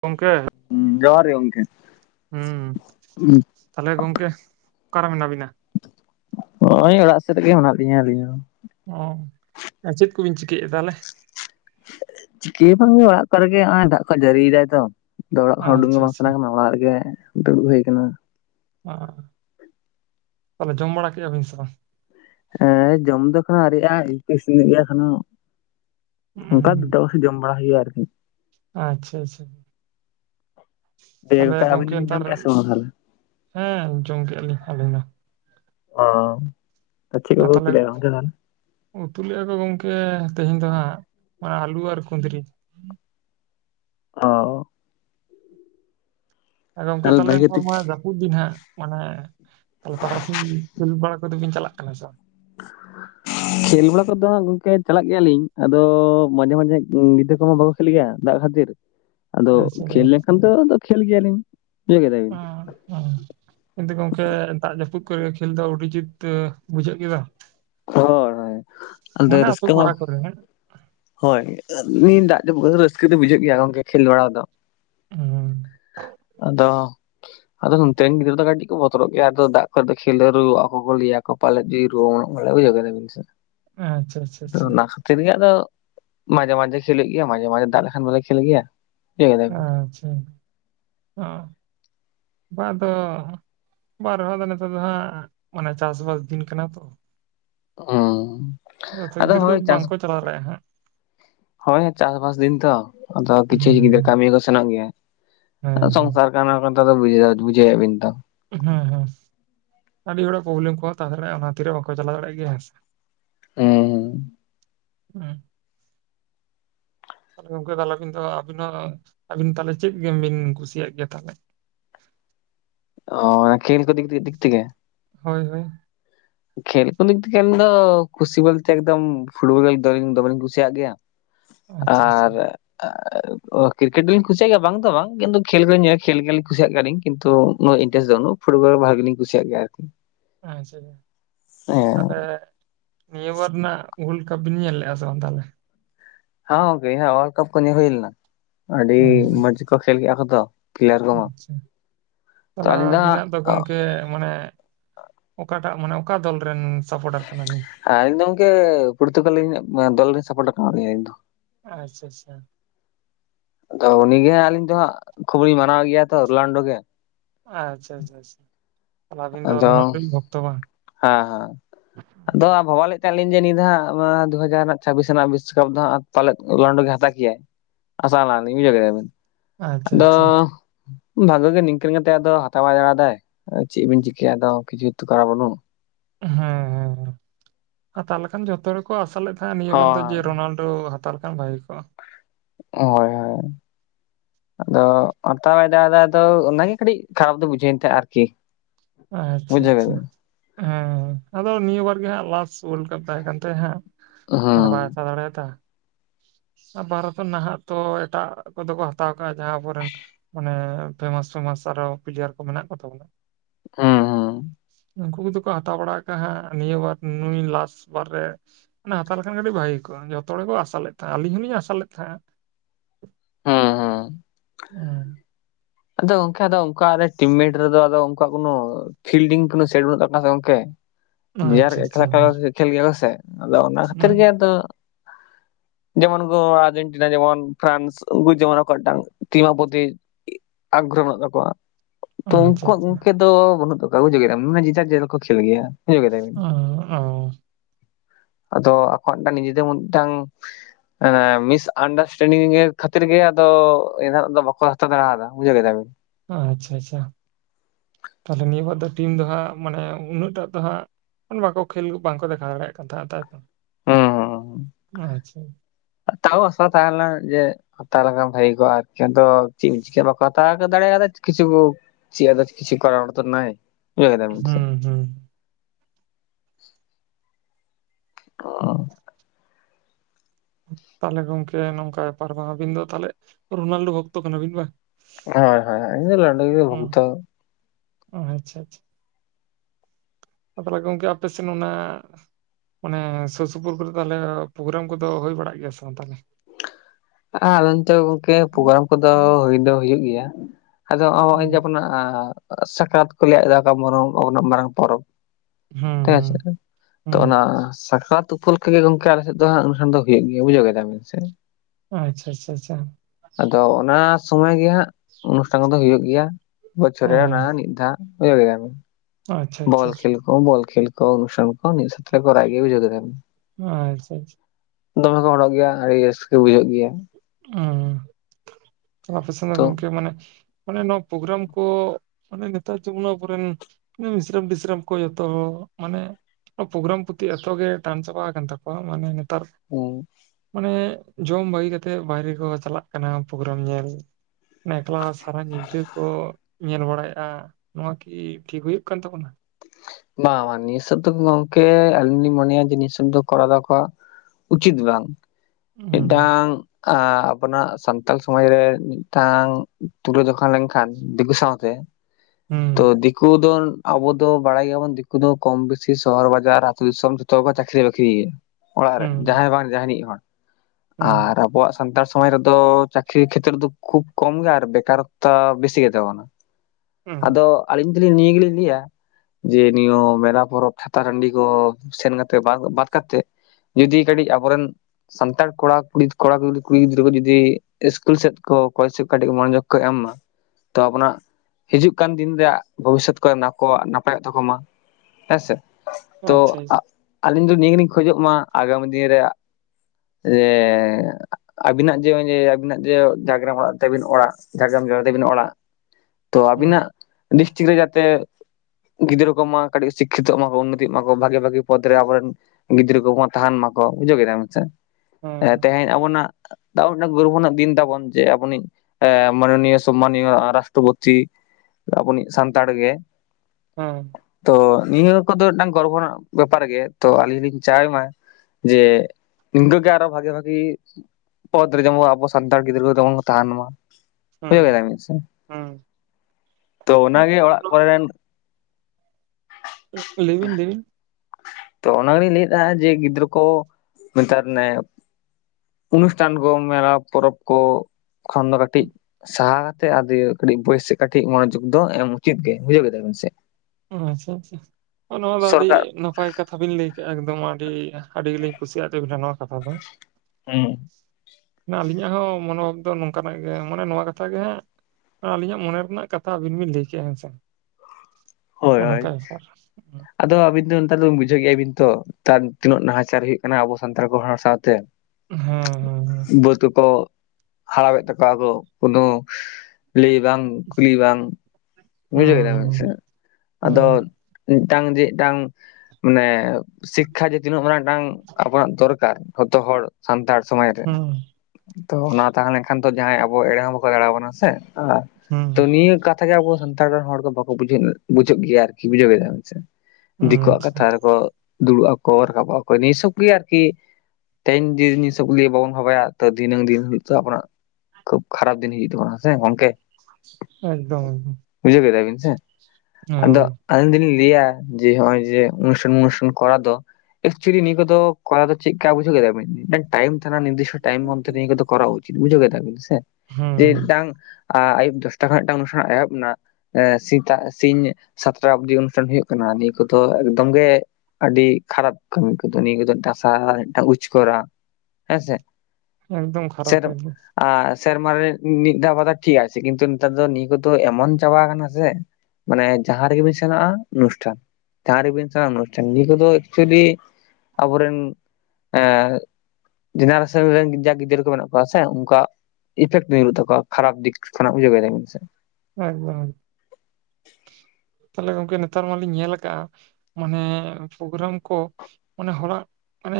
ᱜᱚᱝᱠᱮ ᱦᱩᱸ ᱡᱚᱦᱟᱨ ᱜᱮ ᱜᱚᱝᱠᱮ᱾ ᱦᱩᱸ ᱛᱟᱦᱚᱞᱮ ᱜᱚᱝᱠᱮ ᱚᱠᱟᱨᱮ ᱢᱮᱱᱟᱜ ᱵᱤᱱᱟ? ᱦᱚᱜᱚᱭ ᱚᱲᱟᱜ ᱥᱮᱫ ᱨᱮᱜᱮ ᱢᱮᱱᱟᱜ ᱞᱤᱧᱟᱹ ᱟᱹᱞᱤᱧ ᱫᱚ ᱾ ᱚ ᱟᱨ ᱪᱮᱫ ᱠᱚᱵᱤᱱ ᱪᱤᱠᱟᱹᱭᱮᱜᱟ ᱛᱟᱦᱟᱞᱮ? ᱪᱤᱠᱟᱹ ᱵᱟᱝ ᱜᱮ ᱚᱲᱟᱜ ᱠᱚᱨᱮᱜ ᱜᱮ ᱱᱚᱜᱚᱭ ᱫᱟᱜ ᱠᱚᱭ ᱡᱟᱹᱨᱤ ᱫᱟᱭ ᱛᱚ᱾ ᱟᱫᱚ ᱚᱲᱟᱜ ᱠᱷᱚᱱ ᱩᱰᱩᱝ ᱜᱮ ᱟᱪᱪᱷᱟ ᱵᱟᱝ ᱟᱪᱪᱷᱟ ᱥᱟᱱᱟ ᱠᱟᱱᱟ ᱚᱲᱟᱜ ᱨᱮᱜᱮ ᱫᱩᱲᱩᱵ ᱦᱩᱭ ᱠᱟᱱᱟ ᱾ ᱚ ᱛᱟᱦᱚᱞᱮ ᱡᱚᱢ ᱵᱟᱲᱟ ᱠᱮᱫᱟ ᱵᱤᱱ ᱥᱮ ᱵᱟᱝ? ᱦᱮᱸ ᱡᱚᱢ ᱫᱚ ᱮᱠᱷᱚᱱᱳ ᱟᱣᱨᱤᱭᱜ-ᱟ ᱤᱥᱤᱱᱮᱜ ᱜᱮᱭᱟ ᱚᱱᱠᱟ ᱫᱩᱴᱟ ᱠᱚᱥᱮ᱾ ᱡᱚᱢ ᱵᱟᱲᱟ ᱦᱩᱭᱩᱜ-ᱟ ᱟᱨᱠᱤ᱾ ᱟᱪᱷᱟ ᱟᱪᱷᱟ ᱫᱤᱭᱮ ᱛᱟᱦᱚᱞᱮ ᱟᱵᱤᱱ ᱜᱚᱝᱠᱮ ᱫᱚᱵᱤᱱ ᱡᱚᱢ ᱱᱮᱛᱟᱨ ᱠᱮᱜᱼᱟ ᱥᱮ ᱵᱟᱝ ᱛᱟᱦᱚᱞᱮ? ᱦᱮᱸ ᱡᱚᱢ ᱠᱮᱜᱟ ᱞᱤᱧ ᱟᱹᱞᱤᱧ ᱫᱚ ᱾ ᱚ ᱾ ᱟᱨ ᱛᱟᱦᱚᱞᱮ ᱩᱛᱩ ᱞᱮᱜᱟ ᱠᱚ ᱜᱚᱝᱠᱮ ᱛᱮᱦᱮᱧ ᱫᱚ ᱦᱟᱸᱜ ᱢᱟᱱᱮ ᱟᱞᱩ ᱟᱨ ᱠᱩᱸᱫᱽᱨᱤ ᱚ ᱟᱨ ᱜᱚᱝᱠᱮ ᱛᱟᱦᱚᱞᱮ ᱛᱟᱞᱦᱮ ᱵᱷᱟᱜᱮ ᱱᱮᱛᱟᱨ ᱴᱷᱤᱠ ᱢᱟ ᱦᱟᱸᱜ ᱡᱟᱹᱯᱩᱫ ᱫᱤᱱ ᱦᱟᱸᱜ᱾ ᱢᱟᱱᱮ ᱛᱟᱞᱦᱮ ᱛᱟᱨᱟᱥᱤᱧ ᱠᱷᱮᱞ ᱵᱟᱲᱟ ᱠᱚᱫᱚ ᱵᱤᱱ ᱪᱟᱞᱟᱜ ᱠᱟᱱᱟ ᱥᱮ ᱵᱟᱝ? ᱠᱷᱮᱞ ᱵᱟᱲᱟ ᱠᱚᱫᱚ ᱜᱚᱝᱠᱮ ᱪᱟᱞᱟᱜ ᱜᱮᱭᱟᱞᱤᱧ ᱟᱫᱚ ᱢᱟᱡᱷᱮ ᱢᱟᱡᱷᱮ ᱜᱤᱫᱽᱨᱟᱹ ᱠᱚᱢᱟ ᱵᱟᱠᱚ ᱠᱷᱮᱞ ᱜᱮᱭᱟ ᱫᱟᱜ ᱠᱷᱟᱹᱛᱤᱨ᱾ [unintelligible] ᱟᱫᱚ ᱟᱪᱪᱷᱟ ᱠᱷᱮᱞ ᱞᱮᱱᱠᱷᱟᱱ ᱫᱚ ᱟᱫᱚ ᱠᱷᱮᱞ ᱜᱮᱭᱟᱞᱤᱧ ᱵᱩᱡᱷᱟᱹᱣ ᱠᱮᱫᱟ ᱚ ᱵᱤᱱ᱾ ᱠᱤᱱᱛᱩ ᱜᱚᱝᱠᱮ ᱫᱟᱜ ᱡᱟᱯᱩᱫ ᱠᱚᱨᱮ ᱠᱷᱮᱞ ᱫᱚ ᱟᱹᱰᱤ ᱡᱩᱛ ᱵᱩᱡᱷᱟᱹᱜ ᱜᱮᱫᱚ ᱾ ᱦᱳᱭ ᱦᱳᱭ᱾ ᱟᱫᱚ ᱚᱱᱟ ᱟᱛᱩ ᱨᱟᱹᱥᱠᱟᱹ ᱢᱟ ᱯᱟᱲᱟ ᱠᱚᱨᱮ ᱦᱮᱸ ᱾ ᱦᱳᱭ ᱱᱤᱭᱟᱹ ᱫᱟᱜ ᱡᱟᱯᱩᱫ ᱫᱚ ᱨᱟᱹᱥᱠᱟᱹ ᱫᱚ ᱵᱩᱡᱷᱟᱹᱜ ᱜᱮᱭᱟ ᱜᱚᱝᱠᱮ ᱠᱷᱮᱞ ᱵᱟᱲᱟ ᱫᱚ ᱾ [unintelligible] ᱟᱫᱚ ᱟᱫᱚ ᱱᱚᱱᱛᱮ ᱨᱮᱱ ᱜᱤᱫᱽᱨᱟᱹ ᱫᱚ ᱠᱟᱹᱴᱤᱡ ᱠᱚ ᱵᱚᱛᱚᱨᱚᱜ ᱜᱮᱭᱟ ᱟᱫᱚ ᱫᱟᱜ ᱠᱚᱨᱮ ᱫᱚ ᱠᱷᱮᱞ ᱨᱩᱣ ᱟᱠᱚ ᱠᱚ ᱞᱟᱹᱭᱟᱠᱚ ᱾ ᱯᱟᱞᱮ ᱡᱤ ᱨᱳᱣ ᱵᱩᱡᱷᱟᱹᱣ ᱠᱮᱫᱵᱤᱱ ᱥᱮ ᱟᱪᱪᱷᱟ ᱟᱪᱪᱷᱟ ᱟᱪᱪᱷᱟ ᱚᱱᱟ! ᱛᱤᱨᱤᱭᱟᱜ ᱫᱚ ᱢᱟᱡᱷᱮ ᱢᱟᱡᱷᱮ ᱠᱷᱮᱞᱳᱜ ᱜᱮᱭᱟ ᱢᱟᱡᱷᱮ ᱢᱟᱡᱷᱮ ᱫᱟᱜ ᱞᱮᱠᱷᱟᱱ ᱫᱚᱞᱮ ᱠᱷᱮᱞ ᱜᱮᱭᱟ᱾ ᱵᱩᱡᱷᱟᱹᱣ ᱠᱮᱫᱟ ᱵᱤᱱ ᱟᱪᱷᱟ ᱦᱩᱸ ᱵᱟᱸ ᱫᱚ ᱵᱟᱸ ᱨᱮᱦᱚᱸ ᱱᱤᱛᱚᱜ ᱫᱚ ᱫᱚ ᱦᱟᱸᱜ ᱢᱟᱱᱮ ᱪᱟᱥᱵᱟᱥ ᱫᱤᱱ ᱠᱟᱱᱟ ᱛᱚ᱾ ᱦᱩᱸ ᱡᱚᱛᱚ ᱟᱫᱚ ᱜᱤᱫᱽᱨᱟᱹ ᱫᱚ ᱦᱳᱭ ᱪᱟᱥ ᱵᱟᱝᱠᱚ ᱪᱟᱞᱟᱣ ᱫᱟᱲᱮᱭᱟᱜᱼᱟ ᱦᱟᱸᱜ ᱦᱳᱭ ᱪᱟᱥ-ᱵᱟᱥ ᱫᱤᱱ ᱛᱚ ᱟᱫᱚ ᱠᱤᱪᱷᱩ ᱦᱩᱸ ᱜᱤᱫᱽᱨᱟᱹ ᱦᱩᱸ ᱠᱟᱹᱢᱤ ᱠᱚ ᱥᱮᱱᱚᱜ ᱜᱮᱭᱟ᱾ ᱦᱮᱸ ᱥᱚᱝᱥᱟᱨ ᱠᱟᱱᱟ ᱠᱚ ᱛᱚ ᱫᱚ ᱵᱩᱡᱷᱟᱹᱣ ᱵᱩᱡᱷᱟᱹᱣᱮᱫᱼᱟ ᱵᱤᱱ ᱛᱚ᱾ ᱦᱩᱸ ᱦᱩᱸ ᱟᱹᱰᱤ ᱦᱚᱲᱟᱜ ᱯᱨᱚᱵᱽᱞᱮᱢ ᱠᱚ ᱛᱟᱦᱮᱸ ᱫᱟᱲᱮᱭᱟᱜᱼᱟ ᱚᱱᱟ ᱛᱤᱨᱮ ᱵᱟᱠᱚ ᱪᱟᱞᱟᱣ ᱫᱟᱲᱮᱭᱟᱜ ᱜᱮᱭᱟ ᱦᱮᱸᱥ ᱦᱮᱸ ᱦᱩᱸ ᱛᱟᱦᱮ ᱜᱚᱝᱠᱮ ᱛᱞᱤᱱ ᱫᱚ ᱟᱹᱵᱤᱱ ᱦᱚᱸ ᱟᱹᱵᱤᱱ ᱛᱟᱦᱚᱞᱮ ᱪᱮᱫ ᱜᱮᱢ ᱵᱤᱱ ᱠᱩᱥᱤᱭᱟᱜ ᱜᱮᱭᱟ ᱛᱟᱦᱚᱞᱮ ᱳ ᱠᱷᱮᱞ ᱠᱩ ᱤᱠ ᱫᱤᱠ ᱛᱮᱠᱮ ᱦᱳᱭ ᱦᱳᱭ ᱠᱷᱮᱞ ᱠᱚ ᱫᱤᱠ ᱫᱚ ᱠᱩᱥᱤ ᱵᱚᱞᱛᱮ ᱮᱠᱫᱚᱢ ᱯᱷᱩᱴᱵᱳᱞ ᱫᱚ ᱫᱚᱢᱤᱧ ᱠᱩᱥᱤᱭᱟᱜ ᱜᱮᱭᱟ ᱟᱪᱪᱷᱟ ᱟᱪᱪᱷᱟ ᱟᱨ ᱠᱨᱤᱠᱮᱴ ᱫᱚᱞᱤᱧ ᱠᱩᱥᱤᱭᱟᱜ ᱜᱮᱭᱟ ᱵᱟᱝ ᱛᱚ ᱵᱟᱝ ᱠᱤᱱᱛᱩ ᱠᱷᱮᱞ ᱠᱚ ᱧᱩᱭᱟ ᱠᱷᱮᱞ ᱜᱮᱧ ᱠᱩᱥᱤᱭᱟᱜ ᱠᱟᱱᱟᱞᱤᱧ ᱠᱤᱱᱛᱩ ᱩᱱᱟᱹᱜ ᱤᱱᱴᱮᱥ ᱫᱚ ᱵᱟᱹᱱᱩᱜ ᱯᱷᱩᱴᱵᱚᱞ ᱵᱷᱟᱜ ᱜᱮᱞᱤᱧ ᱠᱩᱤᱭᱟᱜ ᱜᱮᱭᱟ ᱟᱨᱠᱤ ᱟᱪᱷᱟ [unintelligible] ᱦᱮᱸ ᱛᱟᱦᱞᱮ ᱱᱤᱭᱟᱹ ᱵᱟᱨ ᱨᱮᱱᱟᱜ ᱦᱩᱞ ᱠᱟᱵᱤᱱ ᱧᱮᱞ ᱞᱮᱫᱼᱟ ᱥᱮ ᱵᱟᱝ ᱛᱟᱦᱚᱞᱮ ᱦᱮᱸ ᱜᱳᱝᱠᱮ ᱦᱮᱸ ᱳᱣᱟᱞᱠᱟᱯ ᱠᱚ ᱧᱮᱞ ᱦᱩᱭ ᱞᱮᱱᱟ ᱟᱹᱰᱤ ᱢᱚᱡᱽ ᱜᱮ ᱠᱚ ᱠᱷᱮᱞ ᱠᱮᱫᱼᱟ ᱦᱳ ᱫᱚ ᱟᱪᱷᱟ ᱛᱟᱦᱞᱮ ᱟᱹᱞᱤᱧ ᱟᱹᱵᱤᱱᱟᱜ ᱫᱚ ᱦᱟᱸᱜ ᱜᱚᱢᱠᱮ ᱢᱟᱱᱮ ᱚᱠᱟᱴᱟᱜ ᱢᱟᱱᱮ ᱚᱠᱟ ᱫᱚᱞ ᱨᱮᱱ ᱥᱟᱯᱳᱴᱟᱨ ᱠᱟᱱᱟᱵᱤᱱ? ᱦᱮᱸ ᱤᱧᱫᱚ ᱜᱚᱝᱠᱮ ᱯᱩᱨᱛᱩᱜᱟᱞ ᱫᱚᱞᱨᱮᱧ ᱥᱟᱯᱳᱴ ᱠᱟᱣᱫᱮᱭᱟ ᱟᱪᱷᱟ ᱟᱪᱷᱟ ᱟᱫᱚ ᱩᱱᱤᱜᱮ ᱫᱚᱦᱟᱸ ᱠᱷᱚᱵᱚᱨ ᱢᱟᱱᱟᱣ ᱜᱮᱭᱟ ᱛᱚ ᱨᱳᱞᱟᱱᱰᱳ ᱜᱮ ᱟᱪᱷᱟ ᱟᱪᱷᱟ ᱟᱪᱷᱟ ᱛᱟᱦᱞᱮ ᱟᱹᱵᱤᱱ ᱫᱚ ᱨᱳᱱᱟᱞᱰᱳᱧ ᱵᱷᱚᱠᱛᱚ ᱵᱟᱝ? ᱦᱟᱸ ᱦᱟᱸ ᱟᱫᱚ ᱵᱷᱟᱵᱟ ᱞᱮᱫ ᱛᱟᱦᱮᱸᱱ ᱟᱞᱤᱧ ᱡᱮ ᱱᱤᱛ ᱫᱚ ᱦᱟᱸᱜ ᱟᱵᱳᱣᱟᱜ ᱫᱩ ᱦᱟᱡᱟᱨ ᱪᱷᱟᱵᱤᱥ ᱨᱮᱱᱟᱜ ᱵᱤᱥᱚᱠᱟᱯ ᱫᱚ ᱦᱟᱸᱜ ᱯᱟᱞᱮᱫ ᱞᱟᱸᱰᱩ ᱜᱮ ᱦᱟᱛᱟᱣ ᱠᱮᱜᱼᱟᱭ᱾ [inaudible] ᱟᱥᱟᱱᱟᱜ ᱜᱮ ᱤᱭᱟᱹ ᱜᱮ ᱟᱪᱪᱷᱟ ᱟᱫᱚ ᱟᱪᱪᱷᱟ ᱵᱷᱟᱜᱮ ᱜᱮ ᱱᱤᱝᱠᱟᱹ ᱠᱟᱛᱮᱜ ᱟᱫᱚ ᱦᱟᱛᱟᱣ ᱵᱟᱭ ᱫᱟᱲᱟᱫᱟᱭ ᱪᱮᱫ ᱵᱤᱱ ᱪᱤᱠᱟᱹᱭᱟ ᱟᱫᱚ ᱠᱤᱪᱷᱩᱚ ᱠᱚᱨᱣᱟ ᱵᱟᱹᱱᱩᱜ ᱦᱮᱸ ᱦᱮᱸ ᱛᱟᱦᱚᱞᱮ ᱠᱷᱟᱱ ᱡᱷᱚᱛᱚ ᱦᱚᱲᱠᱚ ᱟᱥᱟ ᱞᱮᱫ ᱛᱟᱦᱮᱸᱱᱟ ᱱᱤᱭᱟᱹ ᱢᱚᱫᱽᱷᱮ ᱦᱳᱭ ᱡᱮ ᱨᱳᱱᱟᱞᱰᱳ ᱛᱚ ᱦᱟᱛᱟᱣ ᱞᱮᱠᱷᱟᱱ ᱵᱷᱟᱜᱤ ᱠᱚᱜᱼᱟ᱾ ᱦᱳᱭ ᱦᱳᱭ ᱟᱫᱚ ᱦᱟᱛᱟᱣᱮᱫᱟᱭᱫᱚ ᱟᱫᱚ ᱚᱱᱟᱜᱮ ᱠᱟᱹᱴᱤᱡ ᱠᱷᱟᱨᱟᱯ ᱫᱚ ᱵᱩᱡᱷᱟᱹᱣᱮᱱ ᱛᱟᱦᱮᱸᱫ ᱟᱨᱠᱤ ᱟᱪᱷᱟ ᱵᱩᱡᱷᱟᱹᱣ ᱠᱮᱫᱟ ᱟᱪᱷᱟ ᱵᱮᱱ? ᱦᱮᱸ ᱟᱫᱚ ᱱᱤᱭᱟᱹ ᱵᱟᱨ ᱜᱮ ᱦᱟᱸᱜ ᱞᱟᱥᱴ ᱣᱟᱞᱰ ᱠᱟᱯ ᱛᱟᱦᱮᱸ ᱠᱟᱱ ᱛᱟᱦᱮᱸ ᱦᱟᱸᱜ ᱦᱩᱸ ᱟᱨᱵᱟᱠᱷᱟᱡ ᱥᱟᱫᱟᱲᱛᱟ ᱵᱟᱨᱚᱛᱚ ᱱᱟᱦᱟᱜ ᱛᱚ ᱮᱴᱟᱜ ᱠᱚᱫᱚ ᱠᱚ ᱦᱟᱛᱟᱣ ᱠᱟᱜᱼᱟ ᱡᱟᱦᱟᱸ ᱟᱵᱚᱨᱮᱱ ᱢᱟᱱᱮ ᱯᱷᱮᱢᱟᱥ-ᱯᱷᱮᱢᱟᱥ ᱟᱨᱚ ᱯᱞᱮᱭᱟᱨ ᱠᱚ ᱢᱮᱱᱟᱜ ᱠᱚ ᱛᱟᱵᱚᱱᱟ᱾ ᱦᱩᱸ ᱦᱩᱸ ᱩᱱᱠᱩ ᱠᱚᱫᱚ ᱠᱚ ᱦᱟᱛᱟᱣ ᱵᱟᱲᱟ ᱟᱠᱟᱜ ᱦᱟᱸᱜ ᱱᱤᱭᱟᱹ ᱵᱟᱨ ᱱᱩᱭ ᱞᱟᱥ ᱵᱟᱨ ᱨᱮ ᱚᱱᱟ ᱦᱟᱛᱟᱣ ᱞᱮᱠᱷᱟᱱᱴᱤᱡ ᱵᱷᱟᱹᱜᱤ ᱠᱚᱜ-ᱟ ᱡᱚᱛᱚ ᱦᱚᱲ ᱜᱮ ᱠᱚ ᱟᱥᱟᱞ ᱞᱮᱫ ᱛᱟᱦᱮᱸᱜ, ᱟᱹᱞᱤᱧ ᱦᱚᱞᱤᱧ ᱟᱥᱟ ᱞᱮᱫ ᱛᱟᱦᱮᱸᱫ ᱦᱩᱸ ᱦᱩᱸ ᱦᱩᱸ ᱟᱫᱚ ᱜᱚᱝᱠᱮ ᱟᱫᱚ ᱚᱝᱠᱟ ᱟᱞᱮ ᱴᱤᱢᱮᱴ ᱨᱮᱫᱚ ᱟᱫᱚ ᱚᱝᱠᱟ ᱠᱚᱱᱚ ᱯᱷᱤᱞᱰᱤᱝ ᱠᱳᱱᱳ ᱥᱮᱴ ᱵᱟᱹᱱᱩᱜ ᱛᱟᱠᱚ ᱜᱚᱝᱠᱮ ᱱᱤᱡᱮᱨ ᱟᱪᱪᱷᱟ ᱮᱠᱟᱞ ᱟᱪᱪᱷᱟ ᱮᱠᱞᱟ ᱦᱩᱸ, ᱠᱷᱮᱞ ᱜᱮᱭᱟ ᱠᱚᱥᱮ, ᱟᱫᱚ ᱚᱱᱟ ᱠᱷᱟᱹᱛᱤᱨ ᱜᱮ ᱟᱫᱚ, [inaudible] ᱡᱮᱢᱚᱱ ᱠᱚ ᱟᱡᱮᱱᱴᱤᱱᱟ ᱡᱮᱢᱚᱱ ᱯᱷᱨᱟᱱᱥ ᱠᱚ ᱡᱮᱢᱚᱱ [unintelligible] ᱴᱤᱢᱟᱯᱚᱛᱤ ᱟᱜᱽᱨᱚᱦᱟ ᱢᱮᱱᱟᱜ ᱛᱟᱠᱚᱣᱟ ᱛᱚ ᱟᱪᱪᱷᱟ ᱩᱱᱠᱩᱣᱟᱜ ᱟᱪᱪᱷᱟ ᱦᱩᱸ, ᱜᱚᱝᱠᱮ, ᱫᱚ ᱵᱟᱹᱱᱩᱜ ᱛᱟᱠᱚ ᱵᱩᱡᱽ ᱠᱮᱫᱟᱢ [unintelligible] ᱠᱷᱮᱞ ᱜᱮᱭᱟ ᱵᱩᱡᱷᱟᱹᱣ ᱠᱮᱫᱟ ᱵᱤᱱ, ᱚ ᱟᱫᱚ ᱟᱠᱚᱣᱟᱜ [unintelligible] ᱱᱤᱡᱮᱛᱮ ᱢᱤᱜᱴᱟᱝ ᱮᱸ ᱢᱤᱥ ᱟᱱᱰᱟᱨᱥᱴᱮᱱᱰᱤᱝ ᱜᱮ ᱠᱷᱟᱹᱛᱤᱨ ᱜᱮ ᱟᱫᱚ ᱤᱱᱟᱹᱜ ᱫᱚ ᱵᱟᱠᱚ ᱦᱟᱛᱟᱣ ᱫᱟᱲᱮᱣᱟᱫᱟ᱾ ᱵᱩᱡᱦᱟᱹᱣ ᱠᱮᱫᱟ ᱵᱮᱱ ᱚᱸ ᱟᱪᱪᱷᱟ ᱟᱪᱪᱷᱟ, ᱛᱟᱦᱚᱞᱮ ᱱᱤᱭᱟᱹ ᱵᱟᱨ ᱫᱚ ᱴᱤᱢ ᱫᱚ ᱦᱟᱸᱜ ᱢᱟᱱᱮ ᱩᱱᱟᱹᱜᱴᱟᱜ ᱫᱚ ᱦᱟᱸᱜ ᱱᱚᱣᱟ ᱠᱚ ᱠᱷᱮᱞ ᱵᱟᱝᱠᱚ ᱫᱮᱠᱷᱟᱣ ᱫᱟᱲᱮᱭᱟᱜ ᱠᱟᱱ ᱛᱟᱦᱮᱸᱱᱟ ᱱᱮᱛᱟᱨ ᱫᱚ᱾ ᱦᱩᱸ ᱦᱩᱸ ᱦᱩᱸ ᱦᱩᱸ᱾ ᱟᱪᱪᱷᱟ, ᱛᱟᱣᱚ ᱟᱥᱟ ᱛᱟᱦᱮᱸᱞᱮᱱ ᱡᱮ, ᱦᱟᱛᱟᱣ ᱞᱮᱠᱷᱟᱱ ᱵᱷᱟᱜᱮ ᱠᱚᱜ-ᱟ ᱟᱨᱠᱤ ᱟᱫᱚ ᱪᱮᱜ ᱵᱤᱱ ᱪᱤᱠᱟᱹ ᱵᱟᱠᱚ ᱦᱟᱛᱟᱣ ᱫᱟᱲᱮ [unintelligible] ᱠᱤᱪᱷᱩ ᱠᱚ ᱪᱮᱜ ᱟᱫᱚ ᱠᱤᱪᱷᱩ ᱠᱚ ᱟᱨ ᱨᱚᱲ ᱛᱚ ᱱᱟᱭ ᱵᱩᱡᱷᱟᱹᱣ ᱠᱮᱫᱟ ᱵᱤᱱ ᱥᱮ ᱦᱩᱸ ᱦᱩᱸ᱾ ᱚ, ᱛᱟᱦᱚᱞᱮ ᱜᱚᱝᱠᱮ ᱱᱚᱝᱠᱟᱭ ᱯᱟᱨᱚᱢᱟ ᱟᱹᱵᱤᱱ ᱫᱚ ᱛᱟᱦᱚᱞᱮ ᱨᱳᱱᱟᱞᱰᱳ ᱵᱷᱚᱠᱛᱚ ᱠᱟᱱᱟᱵᱤᱱ ᱵᱟᱝ᱾ ᱦᱳᱭ ᱦᱳᱭ ᱦᱳᱭ ᱤᱧ ᱜᱮ ᱨᱳᱱᱟᱞᱰᱳ ᱵᱷᱚᱛᱚ, ᱚ ᱟᱪᱪᱷᱟ ᱟᱪᱪᱷᱟ᱾ ᱟ ᱛᱟᱦᱚᱞᱮ ᱜᱚᱝᱠᱮ ᱟᱯᱮ ᱥᱮᱱ ᱚᱱᱟ ᱢᱟᱱᱮ ᱥᱩᱨ ᱥᱩᱯᱩᱨ ᱠᱚᱨᱮ ᱛᱟᱦᱚᱞᱮ ᱯᱨᱳᱜᱨᱟᱢ ᱠᱚᱫᱚ ᱦᱩᱭ ᱵᱟᱲᱟᱜ ᱜᱮᱭᱟ ᱥᱮ ᱵᱟᱝ ᱛᱟᱦᱚᱞᱮ? ᱟ ᱱᱤᱛᱚᱜ ᱜᱚᱝᱠᱮ ᱯᱨᱳᱜᱨᱟᱢ ᱠᱚᱫᱚ ᱦᱩᱭ ᱫᱚ ᱦᱩᱭᱩᱜ ᱜᱮᱭᱟ᱾ ᱟᱫᱚ ᱦᱚᱸᱜ-ᱚᱭ ᱦᱩᱸ ᱡᱮᱵᱚᱱᱟᱜ ᱥᱟᱠᱨᱟᱛ ᱠᱚ [unintelligible] ᱟᱵᱚᱱᱟᱜ ᱢᱟᱨᱟᱝ ᱯᱚᱨᱚᱵᱽ ᱴᱷᱤᱠ ᱟᱪᱮ ᱦᱩᱸ ᱨᱮ, ᱛᱚ ᱦᱩᱸ ᱚᱱᱟ ᱥᱟᱠᱨᱟᱛ ᱛᱩᱯᱚᱞ [unintelligible] ᱜᱚᱝᱠᱮ ᱟᱞᱮᱥᱮᱜ ᱫᱚ ᱦᱟᱸᱜ ᱚᱱᱩᱥᱴᱟᱱ ᱫᱚ ᱦᱩᱭᱩᱜ ᱜᱮᱭᱟ ᱵᱩᱡᱷᱟᱹᱣ ᱠᱮᱫᱟᱵᱤᱱ ᱥᱮ, ᱟᱪᱪᱷᱟ ᱟᱪᱪᱷᱟ ᱟᱪᱪᱷᱟ᱾ ᱟᱫᱚ ᱚᱱᱟ ᱥᱚᱢᱚᱭ ᱜᱮ ᱦᱟᱸᱜ ᱚᱱᱩᱥᱴᱷᱟᱱ ᱠᱚᱫᱚ ᱦᱩᱭᱩᱜ ᱜᱮᱭᱟ᱾ ᱵᱚᱪᱷᱚᱨ ᱚ ᱨᱮ ᱚᱱᱟ ᱢᱤᱜ ᱫᱷᱟᱣ ᱵᱩᱡᱦᱟᱹᱣ ᱠᱮᱫᱟ ᱵᱤᱱ᱾ ᱟᱪᱪᱷᱟ ᱟᱪᱪᱷᱟ ᱟᱪᱪᱷᱟ ᱵᱚᱞ ᱟᱪᱪᱷᱟ ᱠᱷᱮᱞ ᱠᱚ ᱵᱚᱞ ᱠᱷᱮᱞ ᱠᱚ ᱚᱱᱩᱥᱴᱟᱱ ᱠᱚ ᱢᱤᱜ ᱥᱟᱶᱛᱮ ᱠᱚᱨᱟᱣ ᱜᱮᱭᱟ ᱵᱩᱡᱷᱟᱹᱣ ᱠᱮᱫᱟ ᱵᱤᱱ᱾ ᱟᱪᱪᱷᱟ ᱟᱪᱪᱷᱟ᱾ ᱫᱚᱢᱮ ᱠᱚ ᱦᱚᱲᱚᱜ ᱜᱮᱭᱟ ᱟᱹᱰᱤ ᱨᱟᱹᱥᱠᱟᱹ ᱵᱩᱡᱷᱟᱹᱜ ᱜᱮᱭᱟ᱾ ᱦᱩᱸ ᱟᱨ ᱟᱯᱮ ᱥᱮᱱ ᱫᱚ ᱛᱚ ᱜᱚᱝᱠᱮ ᱢᱟᱱᱮ ᱢᱟᱱᱮ ᱱᱚᱣᱟ ᱯᱨᱳᱜᱨᱟᱢ ᱠᱚ ᱢᱟᱱᱮ ᱱᱮᱛᱟᱨ ᱡᱮᱢᱚᱱ ᱟᱵᱚᱨᱮᱱ, ᱚᱱᱮ ᱢᱤᱥ ᱨᱟᱢ ᱰᱤᱥ ᱨᱟᱢ ᱠᱚ ᱡᱚᱛᱚ ᱦᱚᱲ ᱢᱟᱱᱮ ᱯᱨᱳᱜᱨᱟᱢ ᱯᱩᱛᱤ ᱮᱛᱚ ᱜᱮ ᱴᱟᱱ ᱪᱟᱵᱟ ᱠᱟᱱ ᱛᱟᱠᱚᱣᱟ ᱢᱟᱱᱮ ᱱᱮᱛᱟᱨ ᱦᱩᱸ ᱢᱟᱱᱮ ᱡᱚᱢ ᱵᱟᱹᱜᱤ ᱠᱟᱛᱮᱜ ᱵᱟᱭᱨᱮ ᱠᱚ ᱪᱟᱞᱟᱜ ᱠᱟᱱᱟ ᱯᱨᱳᱜᱨᱟᱢ ᱧᱮᱞ ᱮᱠᱞᱟ ᱥᱟᱨᱟ ᱧᱤᱫᱟᱹ ᱠᱚ ᱧᱮᱞ ᱵᱟᱲᱟᱭᱮᱜ-ᱟ ᱱᱚᱣᱟ ᱠᱤ ᱴᱷᱤᱠ ᱦᱩᱭᱩᱜ ᱠᱟᱱ ᱛᱟᱵᱚᱱᱟ? ᱵᱟᱝ ᱵᱟᱝ ᱱᱤᱭᱟᱹᱥᱚᱫ ᱜᱟᱝᱠᱮ ᱟᱹᱞᱤᱧ ᱞᱤᱧ ᱢᱚᱱᱮᱭᱟ ᱡᱮ ᱱᱤᱭᱟᱹᱥᱚᱫ ᱠᱚᱨᱟᱣ ᱫᱟᱠᱚ ᱩᱪᱤᱛ ᱵᱟᱝ ᱦᱩᱸ ᱢᱤᱜᱴᱟᱝ ᱟᱸ ᱟᱵᱚᱱᱟᱜ ᱥᱟᱱᱛᱟᱞ ᱥᱚᱢᱟᱡᱽ ᱨᱮ ᱢᱤᱜᱴᱟᱝ ᱛᱩᱞᱟᱹ ᱡᱚᱠᱷᱟ ᱞᱮᱱᱠᱷᱟᱱ ᱫᱤᱠᱩ ᱥᱟᱶᱛᱮ ᱦᱩᱸ, ᱛᱚ ᱫᱤᱠᱩ ᱫᱚ ᱟᱵᱚᱫ, ᱫᱚ ᱵᱟᱲᱟᱭ ᱜᱮᱭᱟᱵᱚᱱ ᱫᱤᱠᱩ ᱫᱚ, ᱠᱚᱢ ᱵᱮᱥᱤ ᱥᱚᱦᱚᱨ ᱵᱟᱡᱟᱨ ᱟᱹᱛᱩ ᱫᱤᱥᱚᱢ ᱡᱷᱚᱛᱚ ᱦᱚᱲ ᱠᱚ, ᱪᱟᱠᱨᱤ ᱵᱟᱹᱠᱨᱤ ᱜᱮᱭᱟ᱾ ᱚᱲᱟᱜ ᱨᱮ ᱦᱩᱸ ᱡᱟᱦᱟᱸᱭ ᱵᱟᱝ ᱡᱟᱦᱟᱱᱤᱡ ᱦᱚᱲ, ᱟᱨ ᱦᱩᱸ ᱟᱵᱚᱣᱟᱜ, ᱥᱟᱱᱛᱟᱲ ᱥᱚᱢᱟᱡᱽ ᱨᱮᱫᱚ, ᱪᱟᱹᱠᱨᱤ ᱠᱷᱮᱛᱨᱮ ᱫᱚ ᱠᱷᱩᱵ ᱠᱚᱢ ᱜᱮ, ᱟᱨ ᱵᱮᱠᱟᱨᱚᱛᱟ ᱵᱮᱥᱤ ᱜᱮ ᱛᱟᱵᱚᱱᱟ᱾ [unintelligible] [inaudible] [inaudible] ᱟᱫᱚ ᱟᱹᱞᱤᱧ ᱫᱚᱞᱤᱧ ᱱᱤᱭᱟᱹ ᱜᱮ ᱞᱤᱧ ᱞᱟᱹᱭᱟ᱾ ᱡᱮ ᱱᱤᱭᱟᱹ ᱢᱮᱞᱟ ᱯᱚᱨᱚᱵᱽ ᱪᱷᱟᱛᱟ ᱴᱟᱺᱰᱤ ᱠᱚ, ᱥᱮᱱ ᱠᱟᱛᱮ ᱵᱟᱫ ᱠᱟᱛᱮᱜ, ᱡᱩᱫᱤ ᱠᱟᱹᱴᱤᱡ ᱟᱵᱚᱨᱮᱱ ᱥᱟᱱᱛᱟᱲ ᱠᱚᱲᱟ-ᱠᱩᱲᱤ ᱠᱚᱲᱟ-ᱠᱩᱲᱤ ᱠᱩᱲᱤ ᱜᱤᱫᱽᱨᱟᱹ ᱠᱚ, ᱡᱩᱫᱤ ᱤᱥᱠᱩᱞ ᱥᱮᱫ ᱠᱚ ᱠᱚᱞᱡᱽ ᱥᱮᱫ ᱠᱚ ᱠᱟᱹᱴᱤᱡ ᱢᱚᱱᱚᱡᱳᱜᱽ ᱠᱚ ᱮᱢ ᱢᱟ᱾ ᱛᱚ ᱟᱵᱚᱱᱟᱜ ᱦᱤᱡᱩᱜ ᱠᱟᱱ ᱫᱤᱱ ᱨᱮᱭᱟᱜ ᱵᱷᱚᱵᱤᱥᱥᱚᱛ ᱠᱚ, ᱟᱠᱚᱣᱟᱜ ᱱᱟᱯᱟᱭᱚᱜ ᱛᱟᱠᱚ ᱢᱟ ᱦᱮ ᱥᱮ᱾ ᱛᱚ ᱟᱪᱪᱷᱟ ᱟᱪᱪᱷᱟ ᱟᱹᱞᱤᱧ ᱫᱚ ᱱᱤᱭᱟᱹ ᱜᱮᱞᱤᱧ ᱠᱷᱚᱡᱚᱜ ᱢᱟ, ᱟᱜᱟᱢᱤ ᱫᱤᱱ ᱨᱮ ᱡᱮᱻ, ᱟᱹᱵᱤᱱᱟᱜ ᱡᱮ ᱚᱡᱮ ᱟᱹᱵᱤᱱᱟᱜ ᱡᱮ, ᱡᱷᱟᱲᱜᱨᱟᱢ ᱚᱲᱟᱜ ᱛᱟᱹᱵᱤᱱ ᱚᱲᱟᱜ ᱡᱷᱟᱲᱜᱨᱟᱢ ᱡᱮᱞᱟ ᱛᱟᱹᱵᱤᱱ ᱚᱲᱟᱜ᱾ ᱛᱚ ᱦᱩᱸ ᱟᱵᱤᱱᱟᱜ ᱰᱤᱥᱴᱤᱠ ᱨᱮ ᱡᱟᱛᱮ ᱜᱤᱫᱽᱨᱟᱹ ᱠᱚᱢᱟ ᱠᱟᱹᱴᱤᱡ ᱥᱤᱠᱠᱷᱤᱛᱚᱜ ᱢᱟ ᱠᱚ, ᱩᱱᱱᱚᱛᱤᱜ ᱢᱟ ᱠᱚ ᱵᱷᱟᱜᱤ ᱵᱷᱟᱜᱤ ᱯᱚᱫᱽ ᱨᱮ ᱟᱵᱚᱨᱮᱱ᱾ ᱜᱤᱫᱽᱨᱟᱹ ᱠᱚᱢᱟ ᱛᱟᱦᱮᱱ ᱢᱟᱠᱚ ᱵᱩᱡᱷᱟᱹᱣ ᱠᱮᱫᱟᱢ ᱥᱮ, ᱦᱮᱸ ᱛᱮᱦᱮᱧ ᱟᱵᱚᱱᱟᱜ ᱛᱟ ᱳ ᱢᱤᱫᱴᱟᱝ ᱜᱚᱨᱵᱚ ᱨᱮᱱᱟᱜ ᱫᱤᱱ ᱛᱟᱵᱚᱱ, ᱡᱮ ᱟᱵᱚᱱᱤᱡ ᱢᱟᱱᱚᱱᱤᱭᱚ ᱥᱚᱢᱢᱟᱱᱤᱭᱚ ᱨᱟᱥᱴᱨᱚᱯᱚᱛᱤ ᱟᱵᱚᱱᱤᱡ ᱥᱟᱱᱛᱟᱲ ᱜᱮ᱾ ᱦᱮᱸ, ᱛᱚ ᱱᱤᱭᱟᱹ ᱠᱚᱫᱚ ᱢᱤᱫᱴᱟᱝ ᱜᱚᱨᱵᱚ ᱨᱮᱱᱟᱜ ᱵᱮᱯᱟᱨ ᱜᱮ, ᱛᱚ ᱟᱹᱞᱤᱧ ᱞᱤᱧ ᱪᱟᱭ ᱢᱟ ᱡᱮ ᱱᱤᱱᱠᱟᱹ ᱜᱮ ᱟᱨᱦᱚ ᱵᱷᱟᱜᱤ ᱵᱷᱟᱜᱤ ᱯᱚᱫ ᱨᱮ, ᱡᱮᱢᱚᱱ ᱟᱵᱚ ᱥᱟᱱᱛᱟᱲ ᱜᱤᱫᱽᱨᱟᱹ ᱠᱚ ᱡᱮᱢᱚᱱ ᱛᱟᱦᱮᱱ ᱢᱟ᱾ ᱵᱩᱡᱷᱟᱹᱣ ᱠᱮᱫᱟ ᱦᱮᱸ ᱵᱤᱱ ᱥᱮ, ᱦᱮᱸ ᱛᱚ ᱚᱱᱟᱜᱮ ᱦᱮᱸ ᱚᱲᱟᱜ ᱠᱚᱨᱮᱱ ᱞᱟᱹᱭᱵᱤᱱ ᱞᱟᱹᱭᱵᱤᱱ᱾ ᱛᱚ ᱚᱱᱟᱜᱮᱞᱤᱧ ᱞᱟᱹᱭᱮᱫᱟ ᱫᱟ, ᱡᱮ ᱜᱤᱫᱽᱨᱟᱹ ᱠᱚ ᱱᱮᱛᱟᱨ ᱱᱮ ᱚᱱᱩᱥᱴᱷᱟᱱ ᱠᱚ ᱢᱮᱞᱟ ᱯᱚᱨᱚᱵᱽ ᱠᱚ, ᱠᱷᱚᱱ ᱫᱚ ᱠᱟᱹᱴᱤᱡ ᱥᱟᱦᱟ ᱛᱮ ᱟᱫᱚ ᱠᱟᱹᱴᱤᱡ ᱯᱩᱭᱥᱟᱹ ᱠᱟᱹᱴᱤᱡ ᱢᱚᱱᱳᱚᱡᱳᱜᱽ ᱫᱚ, ᱮᱢ ᱩᱪᱤᱛ ᱜᱮ ᱵᱩᱡᱷᱟᱹᱣ ᱠᱮᱫᱟᱵᱮᱱ ᱥᱮ? ᱚ ᱟᱪᱪᱷᱟ, ᱟᱪᱪᱷᱟ, ᱱᱚᱣᱟ ᱫᱚ ᱟᱹᱰᱤ ᱥᱚᱨᱠᱟᱨ ᱱᱟᱯᱟᱭ᱾ ᱠᱟᱛᱷᱟᱵᱤᱱ ᱞᱟᱹᱭ ᱠᱮᱜ-ᱟ, ᱮᱠᱫᱚᱢ ᱟᱹᱰᱤ ᱟᱹᱰᱤ ᱜᱮᱞᱤᱧ ᱠᱩᱥᱤᱭᱟᱜ ᱛᱟᱹᱵᱤᱱᱟ ᱱᱚᱣᱟ ᱾ ᱠᱟᱛᱷᱟ ᱫᱚ᱾ ᱦᱩᱸ ᱢᱟᱱᱮ ᱟᱞᱤᱧᱟᱜ ᱦᱚᱸ, ᱢᱚᱱᱳᱵᱷᱟᱵ ᱫᱚ, ᱱᱚᱝᱠᱟᱱᱟᱜ ᱜᱮ ᱢᱟᱱᱮ ᱱᱚᱣᱟ ᱠᱟᱛᱷᱟ ᱜᱮ ᱦᱟᱜ᱾ ᱟᱹᱞᱤᱧᱟᱜ ᱢᱚᱱᱮ ᱨᱮᱱᱟᱜ ᱠᱟᱛᱷᱟ, ᱟᱹᱵᱤᱱ ᱵᱤᱱ ᱞᱟᱹᱭ ᱠᱮᱜ-ᱟ ᱦᱮᱸ ᱥᱮ᱾ ᱦᱳᱭ ᱦᱳᱭ ᱟᱫᱚ ᱟᱹᱵᱤᱱ ᱫᱚ ᱱᱮᱛᱟᱨ ᱫᱚᱤᱱ ᱵᱩᱡᱷᱟᱹᱣ ᱠᱮᱫ ᱟᱹᱵᱤᱱ ᱛᱚ, ᱱᱮᱛᱟᱨ ᱛᱤᱱᱟᱹᱜ ᱱᱟᱦᱟᱪᱟᱨ ᱦᱳᱭᱳᱜ ᱠᱟᱱᱟ ᱟᱵᱚ ᱥᱟᱱᱛᱟᱲ ᱠᱚ, ᱦᱚᱲ ᱥᱟᱶᱛᱮ᱾ ᱦᱚᱸ, ᱦᱚᱸ, ᱦᱚᱸ᱾ ᱵᱟᱹᱫ ᱠᱚ ᱦᱟᱨᱟᱣᱮᱫ ᱛᱟᱠᱚᱣᱟ ᱠᱚ, ᱠᱳᱱᱳ ᱞᱟᱹᱭ ᱵᱟᱝ᱾ ᱠᱩᱞᱤ ᱵᱟᱝ᱾ ᱵᱩᱡᱷᱟᱹᱣ ᱠᱮᱫᱟᱵᱤᱱ ᱦᱩᱸ ᱥᱮ, ᱦᱩᱸ ᱟᱫᱚ ᱢᱤᱫᱴᱟᱝ ᱡᱮ ᱢᱤᱫᱴᱟᱝ ᱢᱟᱱᱮ ᱥᱤᱠᱠᱷᱟ ᱡᱮ ᱛᱤᱱᱟᱹᱜ ᱢᱟᱨᱟᱝ ᱢᱤᱫ ᱴᱟᱝ ᱟᱵᱚᱱᱟᱜ ᱫᱚᱨᱠᱟᱨ, ᱡᱚᱛᱚ ᱦᱚᱲ ᱥᱟᱱᱛᱟᱲ ᱥᱚᱢᱟᱡᱽ ᱨᱮ᱾ ᱦᱩᱸ ᱛᱚ ᱚᱱᱟ ᱛᱟᱦᱮᱸ ᱞᱮᱱᱠᱷᱟᱱ ᱛᱚ, ᱡᱟᱦᱟᱸᱭ ᱟᱵᱚ ᱮᱲᱮ ᱦᱚᱸ ᱵᱟᱠᱚ ᱮᱲᱮ ᱫᱟᱲᱮ ᱟᱵᱚᱱᱟ ᱥᱮ, ᱚ ᱦᱩᱸ ᱛᱚ ᱱᱤᱭᱟᱹ ᱠᱟ, ᱠᱟᱛᱷᱟ ᱠᱟᱛᱷᱟ ᱜᱮ ᱟᱵᱚ ᱥᱟᱱᱛᱟᱲ ᱨᱮᱱ ᱦᱚᱲ ᱫᱚ, ᱵᱟᱠᱚ ᱵᱩᱡᱷᱟᱹᱜ ᱵᱩᱡᱷᱟᱹᱣ ᱜᱮᱭᱟ ᱟᱨᱠᱤ, ᱵᱩᱡᱷᱟᱹᱣ ᱠᱮᱫᱟ ᱵᱤᱱ ᱥᱮ᱾ ᱫᱤᱠᱩ ᱣᱟᱜ ᱟᱪᱪᱷᱟ ᱠᱟᱛᱷᱟ ᱨᱮᱠᱚ, ᱫᱩᱲᱩᱵ ᱟᱠᱚ ᱨᱟᱠᱟᱵ ᱟᱠᱚ, ᱱᱤᱭᱟᱹ ᱥᱚᱵ ᱜᱮ ᱟᱨᱠᱤ᱾ ᱛᱮᱦᱮᱧ ᱡᱮ ᱡᱤᱱᱤᱥ ᱟᱵᱚ ᱜᱮ ᱵᱟᱵᱚ ᱵᱷᱟᱵᱟᱭᱟ, ᱛᱚ ᱫᱷᱤᱱᱟᱹᱝ ᱫᱤᱱ ᱦᱤᱞᱚᱜ ᱫᱚ ᱟᱵᱟᱱᱟᱜ᱾ ᱠᱷᱩᱵ ᱠᱷᱟᱨᱟᱯ ᱫᱤᱱ ᱦᱤᱡᱩᱜ ᱛᱟᱵᱚᱱᱟ ᱥᱮ ᱜᱚᱝᱠᱮ? ᱮᱠᱫᱚᱢ ᱮᱠᱫᱚᱢ᱾ ᱵᱩᱡᱷᱟᱹᱣ ᱠᱮᱫᱟ ᱵᱤᱱ ᱥᱮ ᱟᱫᱚ, ᱦᱳᱭ ᱟᱹᱞᱤᱧ ᱫᱚᱞᱤᱧ ᱞᱟᱹᱭᱟ ᱡᱮ ᱦᱚᱸᱜ-ᱚᱭ ᱡᱮ ᱩᱱᱩᱥᱴᱷᱟᱱ ᱢᱩᱱᱩᱥᱴᱷᱟᱱ ᱠᱚᱨᱟᱣ ᱫᱚ, ᱮᱠᱪᱩᱭᱞᱤ ᱱᱤᱭᱟᱹ ᱠᱚ ᱫᱚ ᱠᱚᱨᱟᱣ ᱫᱚ ᱪᱮᱜᱠᱟ ᱵᱩᱡᱷᱟᱹᱣ ᱠᱮᱫᱟ ᱵᱤᱱ ᱮᱠ᱾ ᱴᱟᱭᱤᱢ ᱛᱮᱦᱮᱱᱟ ᱱᱤᱨᱫᱤᱥᱴᱚ ᱴᱟᱭᱤᱢ ᱢᱚᱫᱷᱮ ᱱᱤᱭᱟᱹ ᱠᱚᱫᱚ ᱠᱚᱨᱟᱣ ᱩᱪᱤᱛ ᱵᱩᱡᱷᱟᱹᱣ ᱠᱮᱫᱟ ᱵᱤᱱ ᱥᱮ ᱮ ᱦᱩᱸ ᱴᱟᱝ ᱟ ᱟᱭᱩᱵ ᱫᱚᱥᱴᱟ ᱠᱷᱚᱡ ᱢᱤᱫᱴᱟᱝ ᱚᱱᱩᱥᱟᱜ ᱮᱦᱚᱵ ᱱᱟ᱾ ᱮ ᱥᱤᱛᱟᱜ ᱥᱤᱧ ᱥᱟᱛᱴᱟ ᱚᱵᱽᱫᱤ ᱚᱱᱩᱥᱴᱷᱟᱱ ᱦᱩᱭᱩᱜ ᱠᱟᱱᱟ᱾ ᱱᱤᱭᱟᱹ ᱠᱚᱫᱚ ᱮᱠᱫᱚᱢ ᱜᱮ ᱟᱹᱰᱤ ᱠᱷᱟᱨᱟᱯ ᱠᱟᱹᱢᱤ ᱠᱚᱫᱚ ᱱᱤᱭᱟᱹ ᱠᱚᱫᱚ ᱫᱟᱥᱟ ᱢᱤᱫᱴᱟ ᱩᱪᱠᱚᱨᱟ ᱦᱮᱸ ᱥᱮ ᱮᱠᱫᱚᱢ ᱠᱷᱟᱨᱟᱯ ᱜᱮ ᱮᱠᱫᱚᱢ ᱟ ᱥᱮᱨᱢᱟᱨᱮ ᱢᱤᱜ ᱫᱷᱟ ᱵᱟᱝ ᱫᱷᱟ ᱴᱷᱤᱠ ᱟᱪᱮ ᱠᱤᱱᱛᱩ ᱱᱮᱛᱟᱨ ᱫᱚ ᱱᱤᱭᱟᱹ ᱠᱚᱫᱚ ᱮᱢᱚᱱ ᱪᱟᱵᱟ ᱠᱟᱱᱟ ᱥᱮ ᱢᱟᱱᱮ ᱡᱟᱦᱟᱸ ᱨᱮᱜᱮᱵᱤᱱ ᱥᱮᱱᱚᱜᱼᱟ ᱚᱱᱩᱥᱴᱷᱟᱱ ᱡᱟᱦᱟᱸ ᱨᱮᱵᱤᱱ ᱥᱮᱬᱟ ᱚᱱᱩᱥᱴᱷᱟᱱ ᱱᱤᱭᱟᱹ ᱠᱚᱫᱚ ᱮᱠᱪᱩᱭᱞᱤ ᱟᱵᱚᱨᱮᱱ ᱮ ᱡᱮᱱᱟᱨᱮᱥᱮᱱ ᱨᱮᱱ ᱡᱟ ᱜᱤᱫᱟᱹᱨ ᱠᱚ ᱢᱮᱱᱟᱜ ᱠᱚᱣᱟ ᱥᱮ ᱚᱱᱠᱟ ᱤᱯᱷᱮᱠᱴ ᱨᱮ ᱱᱩᱨᱩᱜ ᱛᱟᱠᱚᱣᱟ ᱠᱷᱟᱨᱟᱯ ᱫᱤᱠ ᱠᱷᱚᱱᱟᱜ ᱵᱩᱡᱷᱟᱹᱣ ᱠᱮᱫᱟ ᱵᱤᱱ ᱥᱮ ᱮᱠᱫᱚᱢ ᱮᱠ ᱛᱟᱦᱞᱮ ᱜᱚᱝᱠᱮ ᱱᱮᱛᱟᱨ ᱢᱟᱞᱤᱧ ᱧᱮᱞ ᱟᱠᱟᱜᱼᱟ᱾ ᱢᱟᱱᱮᱻ ᱯᱳᱜᱨᱟᱢ ᱠᱚ ᱢᱟᱱᱮ ᱦᱚᱲᱟᱜ ᱢᱟᱱᱮ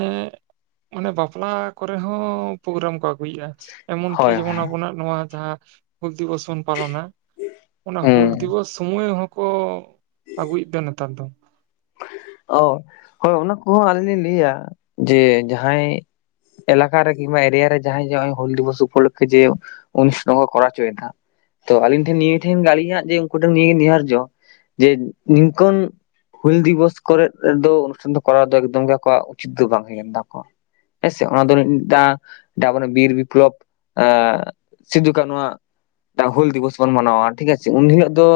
ᱢᱟᱱᱮ ᱵᱟᱯᱞᱟ ᱠᱚᱨᱮ ᱦᱚᱸᱻ ᱯᱳᱜᱨᱟᱢ ᱠᱚ ᱟᱹᱜᱩᱭᱮᱜᱼᱟ ᱮᱢᱚᱱ ᱠᱤ ᱦᱳᱭ ᱡᱮᱢᱚᱱ ᱟᱵᱚᱱᱟᱜ ᱱᱚᱣᱟ ᱡᱟᱦᱟᱸ ᱦᱩᱞ ᱫᱤᱵᱚᱥ ᱵᱚᱱ ᱯᱟᱞᱚᱱᱟ ᱚᱱᱟ ᱦᱩᱞ ᱦᱩᱸ ᱫᱤᱵᱚᱥ ᱥᱩᱢᱟᱹᱭ ᱦᱚᱸᱠᱚ ᱟᱹᱜᱩᱭᱮᱫᱫᱟ ᱱᱮᱛᱟᱨ ᱫᱚ ᱚ ᱦᱳᱭ ᱚᱱᱟ ᱠᱚᱦᱚᱸ ᱟᱹᱞᱤᱧ ᱞᱤᱧ ᱞᱟᱹᱭᱟ ᱡᱮ ᱡᱟᱦᱟᱸᱭ ᱮᱞᱟᱠᱟ ᱨᱮᱜᱤ ᱠᱤᱢᱟ ᱮᱨᱤᱭᱟ ᱨᱮ ᱡᱟᱦᱟᱸᱭ ᱡᱚ ᱦᱚᱸᱜᱼᱚᱭ ᱦᱩᱞ ᱫᱤᱵᱚᱥ ᱩᱯᱚᱞᱚᱠᱠᱷᱮ ᱡᱮ ᱩᱱᱤᱥ ᱠᱚᱸᱜᱚ ᱠᱚᱨᱟᱣ ᱪᱚᱭᱫᱟ᱾ ᱛᱚ ᱟᱹᱞᱤᱧ ᱴᱷᱮᱱ ᱱᱤᱭᱟᱹ ᱴᱷᱮᱱ ᱟᱹᱞᱤᱧᱟᱜ ᱡᱮ ᱩᱱᱠᱩ ᱴᱷᱮᱱ ᱱᱤᱭᱟᱹᱜᱮ ᱱᱤᱦᱟᱨᱡᱚ ᱡᱮ ᱱᱤᱝᱠᱚᱱ ᱦᱩᱞ ᱫᱤᱵᱚᱥ ᱠᱚᱨᱮᱫ ᱫᱚ ᱚᱱᱩᱥᱴᱷᱟᱱ ᱫᱚ ᱠᱚᱨᱟᱣ ᱫᱚ ᱮᱠᱫᱚᱢ ᱜᱮ ᱟᱠᱚᱣᱟᱜ ᱩᱪᱤᱛ ᱫᱚ ᱵᱟᱝ ᱦᱩᱭ ᱠᱟᱱ ᱛᱟᱠᱚᱣᱟ᱾ ᱦᱮᱸ ᱥᱮ ᱚᱱᱟ ᱫᱚ ᱫᱟᱸ ᱰᱟ ᱢᱟᱱᱮ ᱵᱤᱨ ᱵᱤᱯᱞᱚᱵ ᱮᱸᱻ ᱥᱤᱫᱩᱠᱟᱱᱩᱣᱟᱜ ᱫᱟ ᱦᱩᱞ ᱫᱤᱵᱚᱥ ᱵᱚᱱ ᱢᱟᱱᱟᱣᱟ ᱴᱷᱤᱠ ᱟᱪᱷᱮ, ᱩᱱ ᱦᱤᱞᱳᱜ ᱫᱚ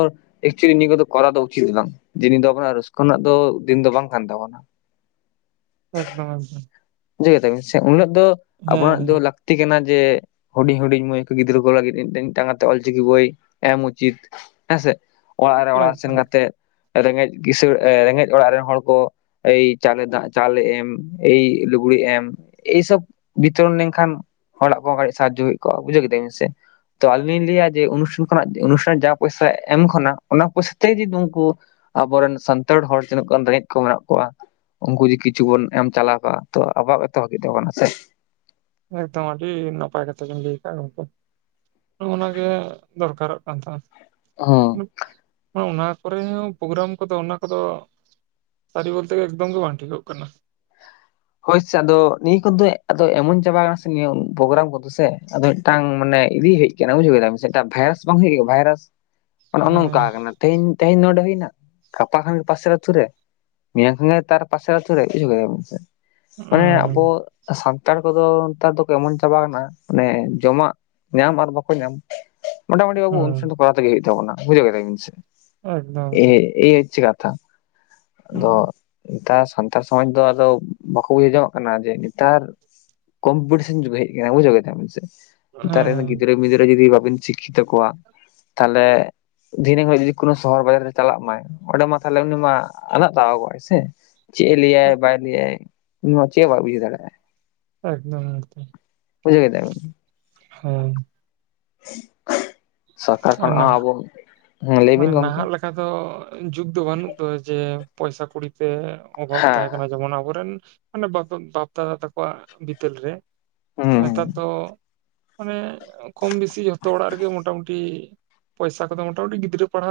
ᱮᱠᱪᱩᱭᱞᱤ ᱱᱤᱭᱟᱹ ᱠᱚᱫᱚ ᱠᱚᱨᱟᱣ ᱫᱚ ᱩᱪᱤᱛ ᱵᱟᱝ ᱡᱮ ᱫᱤᱱ ᱫᱚ ᱟᱵᱚᱱᱟᱜ ᱨᱟᱹᱥᱠᱟᱹ ᱨᱮᱱᱟᱜ ᱫᱚ ᱫᱤᱱ ᱫᱚ ᱵᱟᱝ ᱠᱟᱱ ᱛᱟᱵᱚᱱᱟ᱾ ᱮᱠᱫᱚᱢ ᱮᱠᱫᱚᱢ ᱾ ᱡᱟᱹᱣ ᱠᱮᱫᱟ ᱵᱮᱱ ᱥᱮ ᱩᱱᱟᱹᱜ ᱫᱚ ᱟᱵᱚᱱᱟᱜ ᱫᱚ ᱦᱮᱸ ᱞᱟᱠ ᱛᱤ ᱠᱟᱱᱟ ᱡᱮ ᱦᱩᱰᱤᱧ ᱦᱩᱰᱤᱧ ᱢᱟᱹᱭ ᱠᱚ ᱜᱤᱫᱽᱨᱟᱹ ᱠᱚ ᱞᱟᱹᱜᱤᱫ ᱤᱫ ᱴᱤᱝ ᱴᱟᱝ ᱠᱟᱛᱮ ᱚᱞ ᱪᱤᱠᱤ ᱵᱳᱭ ᱮᱢ ᱩᱪᱤᱛ᱾ ᱦᱮᱸᱥᱮ ᱚᱲᱟᱜ ᱨᱮ ᱚᱲᱟᱜ ᱥᱮᱱ ᱮᱠᱫᱚᱢ ᱠᱟᱛᱮᱫ ᱨᱮᱸᱜᱮᱡ ᱠᱤᱥᱟᱹᱬ ᱨᱮᱸᱜᱮᱡ ᱚᱲᱟᱜ ᱨᱮᱱ ᱦᱚᱲ ᱠᱚ ᱮᱭ ᱪᱟᱞᱮ ᱫᱟᱜ ᱪᱟᱞᱮ ᱮᱢ ᱮᱭ ᱞᱩ ᱠᱩᱲᱤ ᱮᱢ ᱮᱭᱥᱚᱵ ᱵᱤᱛᱚᱨᱚᱱ ᱞᱮᱱᱠᱷᱟᱱ ᱦᱚᱲᱟᱜ ᱠᱚᱸ ᱠᱟᱹᱡ ᱥᱟᱦᱟᱡᱽᱡᱚ ᱦᱩᱭ ᱠᱚᱜᱼᱟ, ᱵᱩᱡᱷᱟᱹᱣ ᱠᱤᱫᱟᱵᱮ ᱥᱮ? ᱛᱚ ᱟᱞᱤᱧ ᱞᱤᱧ ᱞᱟᱹᱭᱟ ᱡᱮ ᱚᱱᱩᱥᱩᱞ ᱠᱷᱚᱱᱟᱜ ᱚᱱᱩᱥᱴᱷᱟᱱ ᱡᱟ ᱯᱚᱭᱥᱟ ᱮᱢ ᱠᱷᱚᱱᱟᱜ ᱚᱱᱟ ᱯᱚᱥᱛᱮ ᱡᱤᱫ ᱩᱱᱠᱩ ᱟᱵᱚᱨᱮᱱ ᱥᱟᱱᱛᱟᱲ ᱦᱚᱲ ᱛᱤᱱᱟᱹᱜ ᱜᱟᱱ ᱨᱮᱸᱜᱮᱡ ᱠᱚ ᱢᱮᱱᱟᱜ ᱠᱚᱣᱟ ᱩᱱᱠᱩ ᱡᱮ ᱠᱤᱪᱷᱩ ᱵᱚᱱ ᱮᱢ ᱪᱟᱞᱟᱣ ᱠᱟᱜ ᱛᱚ ᱟᱵᱚᱣᱟᱜ ᱜᱮᱛᱚ ᱵᱷᱟᱜᱤ ᱫᱚ ᱛᱟᱵᱚᱱᱟ ᱥᱮ ᱮᱠᱫᱚᱢ ᱟᱹᱰᱤ ᱱᱟᱯᱟᱭ ᱠᱟᱛᱟ ᱜᱮᱢ ᱞᱟᱹᱭ ᱠᱟᱜᱼᱟ ᱜᱚᱝᱠᱮ ᱾ ᱱᱚᱜᱼᱚ ᱱᱚᱣᱟ ᱜᱮ ᱫᱚᱨᱠᱟᱨᱚᱜ ᱠᱟᱱ ᱛᱟᱥ ᱩᱦᱩᱸ ᱚᱱᱟ ᱠᱚᱨᱮ ᱦᱚᱸ ᱯᱳᱜᱨᱟᱢ ᱠᱚᱫᱚ ᱚᱱᱟ ᱠᱚᱫᱚ ᱥᱟᱹᱨᱤ ᱵᱚᱞᱛᱮᱜᱮ ᱮᱠᱫᱚᱢ ᱜᱮ ᱵᱟᱝ ᱴᱷᱤᱠᱩᱜ ᱠᱟᱱᱟ᱾ ᱦᱳᱭᱥᱮ ᱟᱫᱚ ᱱᱤᱭᱟᱹ ᱠᱚᱫᱚ ᱟᱫᱚ ᱮᱢᱚᱱ ᱪᱟᱵᱟ ᱟᱠᱟᱱᱟ ᱥᱮ ᱱᱤᱭᱟᱹ ᱯᱳᱜᱨᱟᱢ ᱠᱚᱫᱚ ᱥᱮ ᱟᱫᱚ ᱢᱤᱫᱴᱟᱝ ᱢᱟᱱᱮ ᱤᱫᱤ ᱦᱤᱡ ᱪᱮᱜ ᱟᱱᱟ ᱵᱩᱡᱷᱟᱹᱣ ᱠᱮᱫᱟ ᱵᱮᱥᱮ ᱮᱴᱟᱜ ᱵᱷᱟᱭᱨᱟᱥ ᱵᱟᱝ ᱦᱩᱭᱩᱜ ᱵᱷᱟᱭᱨᱟᱥ ᱦᱮᱸ ᱚᱱᱚᱼᱚᱱᱚᱝᱠᱟ ᱟᱠᱟᱱᱟ ᱾ ᱛᱮᱦᱮᱧ ᱛᱮᱦᱮᱧ ᱱᱚᱰᱮ ᱦᱩᱭᱱᱟ ᱜᱟᱯᱟ ᱠᱷᱟᱱ ᱜᱮ ᱯᱟᱥᱮᱨ ᱟᱛᱩ ᱨᱮ᱾ ᱢᱮᱭᱟᱝ ᱠᱷᱟᱱ ᱜᱮ ᱛᱟᱨ ᱯᱟᱥᱮᱨ ᱟᱛᱩ ᱨᱮ ᱵᱩᱡᱷᱟᱹᱣ ᱠᱮᱫᱟ ᱵᱤᱱ ᱥᱮ ᱢᱟᱱᱮ ᱦᱮᱸ ᱟᱵᱚ ᱥᱟᱱᱛᱟᱲ ᱠᱚᱫᱚ ᱱᱮᱛᱟᱨ ᱫᱚᱠᱮ ᱮᱢᱚᱱ ᱪᱟᱵᱟ ᱟᱠᱟᱱᱟ ᱢᱟᱱᱮ ᱡᱚᱢᱟᱜ ᱧᱟᱢ ᱟᱨ ᱵᱟᱠᱚ ᱧᱟᱢ ᱢᱚᱴᱟᱢᱩᱴᱤ ᱵᱟᱹᱵᱩ ᱩᱱ ᱥᱚᱢ ᱦᱮᱸ ᱫᱚ ᱠᱚᱨᱟᱣ ᱛᱮᱜᱮ ᱦᱩᱭᱩᱜ ᱛᱟᱵᱚᱱᱟ ᱵᱩᱡᱷᱟᱹᱣ ᱠᱮᱫᱟ ᱵᱤᱱ ᱥᱮ᱾ ᱮᱠᱫᱚᱢ ᱮ ᱮᱠᱫᱚᱢ ᱮᱭ ᱦᱳᱪᱪᱷᱮ ᱠᱟᱛᱷᱟ᱾ ᱟᱫᱚ ᱦᱩᱸ, ᱱᱮᱛᱟᱨ ᱥᱟᱱᱛᱟᱲ ᱥᱚᱢᱟᱡᱽ ᱫᱚ ᱟᱫᱚᱼᱼ ᱵᱟᱠᱚ ᱵᱩᱡᱷ ᱡᱚᱝᱟᱜ ᱠᱟᱱᱟ ᱡᱮ ᱱᱮᱛᱟᱨ ᱠᱚᱢᱯᱤᱴᱤᱥᱮᱱ ᱡᱩᱜ ᱨᱮ ᱦᱮᱡ ᱠᱟᱱᱟ ᱵᱩᱡᱷᱟᱹᱣ ᱠᱮᱫᱟ ᱵᱤᱱ ᱥᱮ᱾ ᱱᱮᱛᱟᱨ ᱨᱮᱱ ᱦᱮᱸ ᱜᱤᱫᱽᱨᱟᱹ ᱢᱤᱫᱽᱨᱟᱹ ᱡᱩᱫᱤ ᱵᱟᱵᱤᱱ ᱥᱤᱠᱠᱷᱤᱛᱚ ᱠᱚᱣᱟ ᱛᱟᱦᱞᱮᱼᱼ ᱫᱷᱤᱱᱟᱹᱝ ᱦᱤᱞᱳᱜ ᱡᱩᱫᱤ ᱠᱳᱱᱳ ᱥᱚᱦᱚᱨ ᱵᱟᱡᱟᱨ ᱨᱮ ᱪᱟᱞᱟᱜ ᱢᱟᱭ ᱚᱸᱰᱮ ᱢᱟ ᱛᱟᱦᱞᱮ ᱩᱱᱤ ᱢᱟ ᱟᱫᱟᱜ ᱛᱟᱣᱟᱜᱚᱜ-ᱟᱭ ᱥᱮ᱾ ᱪᱮᱜ-ᱮ ᱞᱟᱹᱭᱟᱭ ᱵᱟᱭ ᱞᱟᱹᱭᱟᱭ ᱩᱱᱤ ᱢᱟ ᱪᱮᱫ ᱦᱚᱸ ᱵᱟᱭ ᱵᱩᱡᱷᱟᱹᱣ ᱫᱟᱲᱮᱭᱟᱜ-ᱟ᱾ ᱮᱠᱫᱚᱢ ᱦᱮ ᱛᱚ᱾ ᱵᱩᱡᱷᱟᱹᱣ ᱠᱮᱫᱟ ᱵᱤᱱ᱾ ᱦᱳᱭ᱾ ᱥᱟᱨᱠᱟᱨ ᱟᱨ ᱠᱷᱚᱱᱟᱜ ᱦᱚᱸ ᱟᱵᱚ, ᱦᱮ ᱞᱟᱹᱭ ᱵᱤᱱ ᱜᱚᱝᱠᱮᱼᱼ ᱚᱱᱠᱟ ᱫᱚ ᱡᱩᱜ ᱫᱚ ᱵᱟᱹᱱᱩᱜ ᱫᱚ ᱡᱮ ᱯᱚᱭᱥᱟ ᱠᱚᱲᱤ ᱛᱮᱼᱼ ᱚᱵᱷᱟᱵ ᱛᱟᱦᱮᱸ ᱦᱮᱸ ᱠᱟᱱᱟ ᱡᱮᱢᱚᱱ ᱟᱵᱚᱨᱮᱱ ᱦᱟᱱᱮ ᱵᱟᱫᱚᱱ ᱫᱟ ᱫᱟᱫᱟ ᱛᱟᱠᱚᱣᱟᱜ ᱵᱤᱫᱟᱹᱞ ᱨᱮᱼᱼ ᱦᱮᱸ ᱦᱩᱸ ᱦᱩᱸ ᱱᱮᱛᱟᱨ ᱫᱚ ᱦᱟᱱᱮ ᱠᱚᱢ ᱵᱮᱥᱤ ᱡᱷᱚᱛᱚ ᱚᱲᱟᱜ ᱨᱮᱜᱮ ᱢᱚᱴᱟᱢᱩᱼᱼ ᱴᱤ ᱯᱚᱭᱥᱟ ᱠᱚᱫᱚ ᱢᱚᱴᱟᱢᱩᱴᱤ ᱜᱤᱫᱽᱨᱟᱹ ᱯᱟᱲᱦᱟᱣᱼᱼ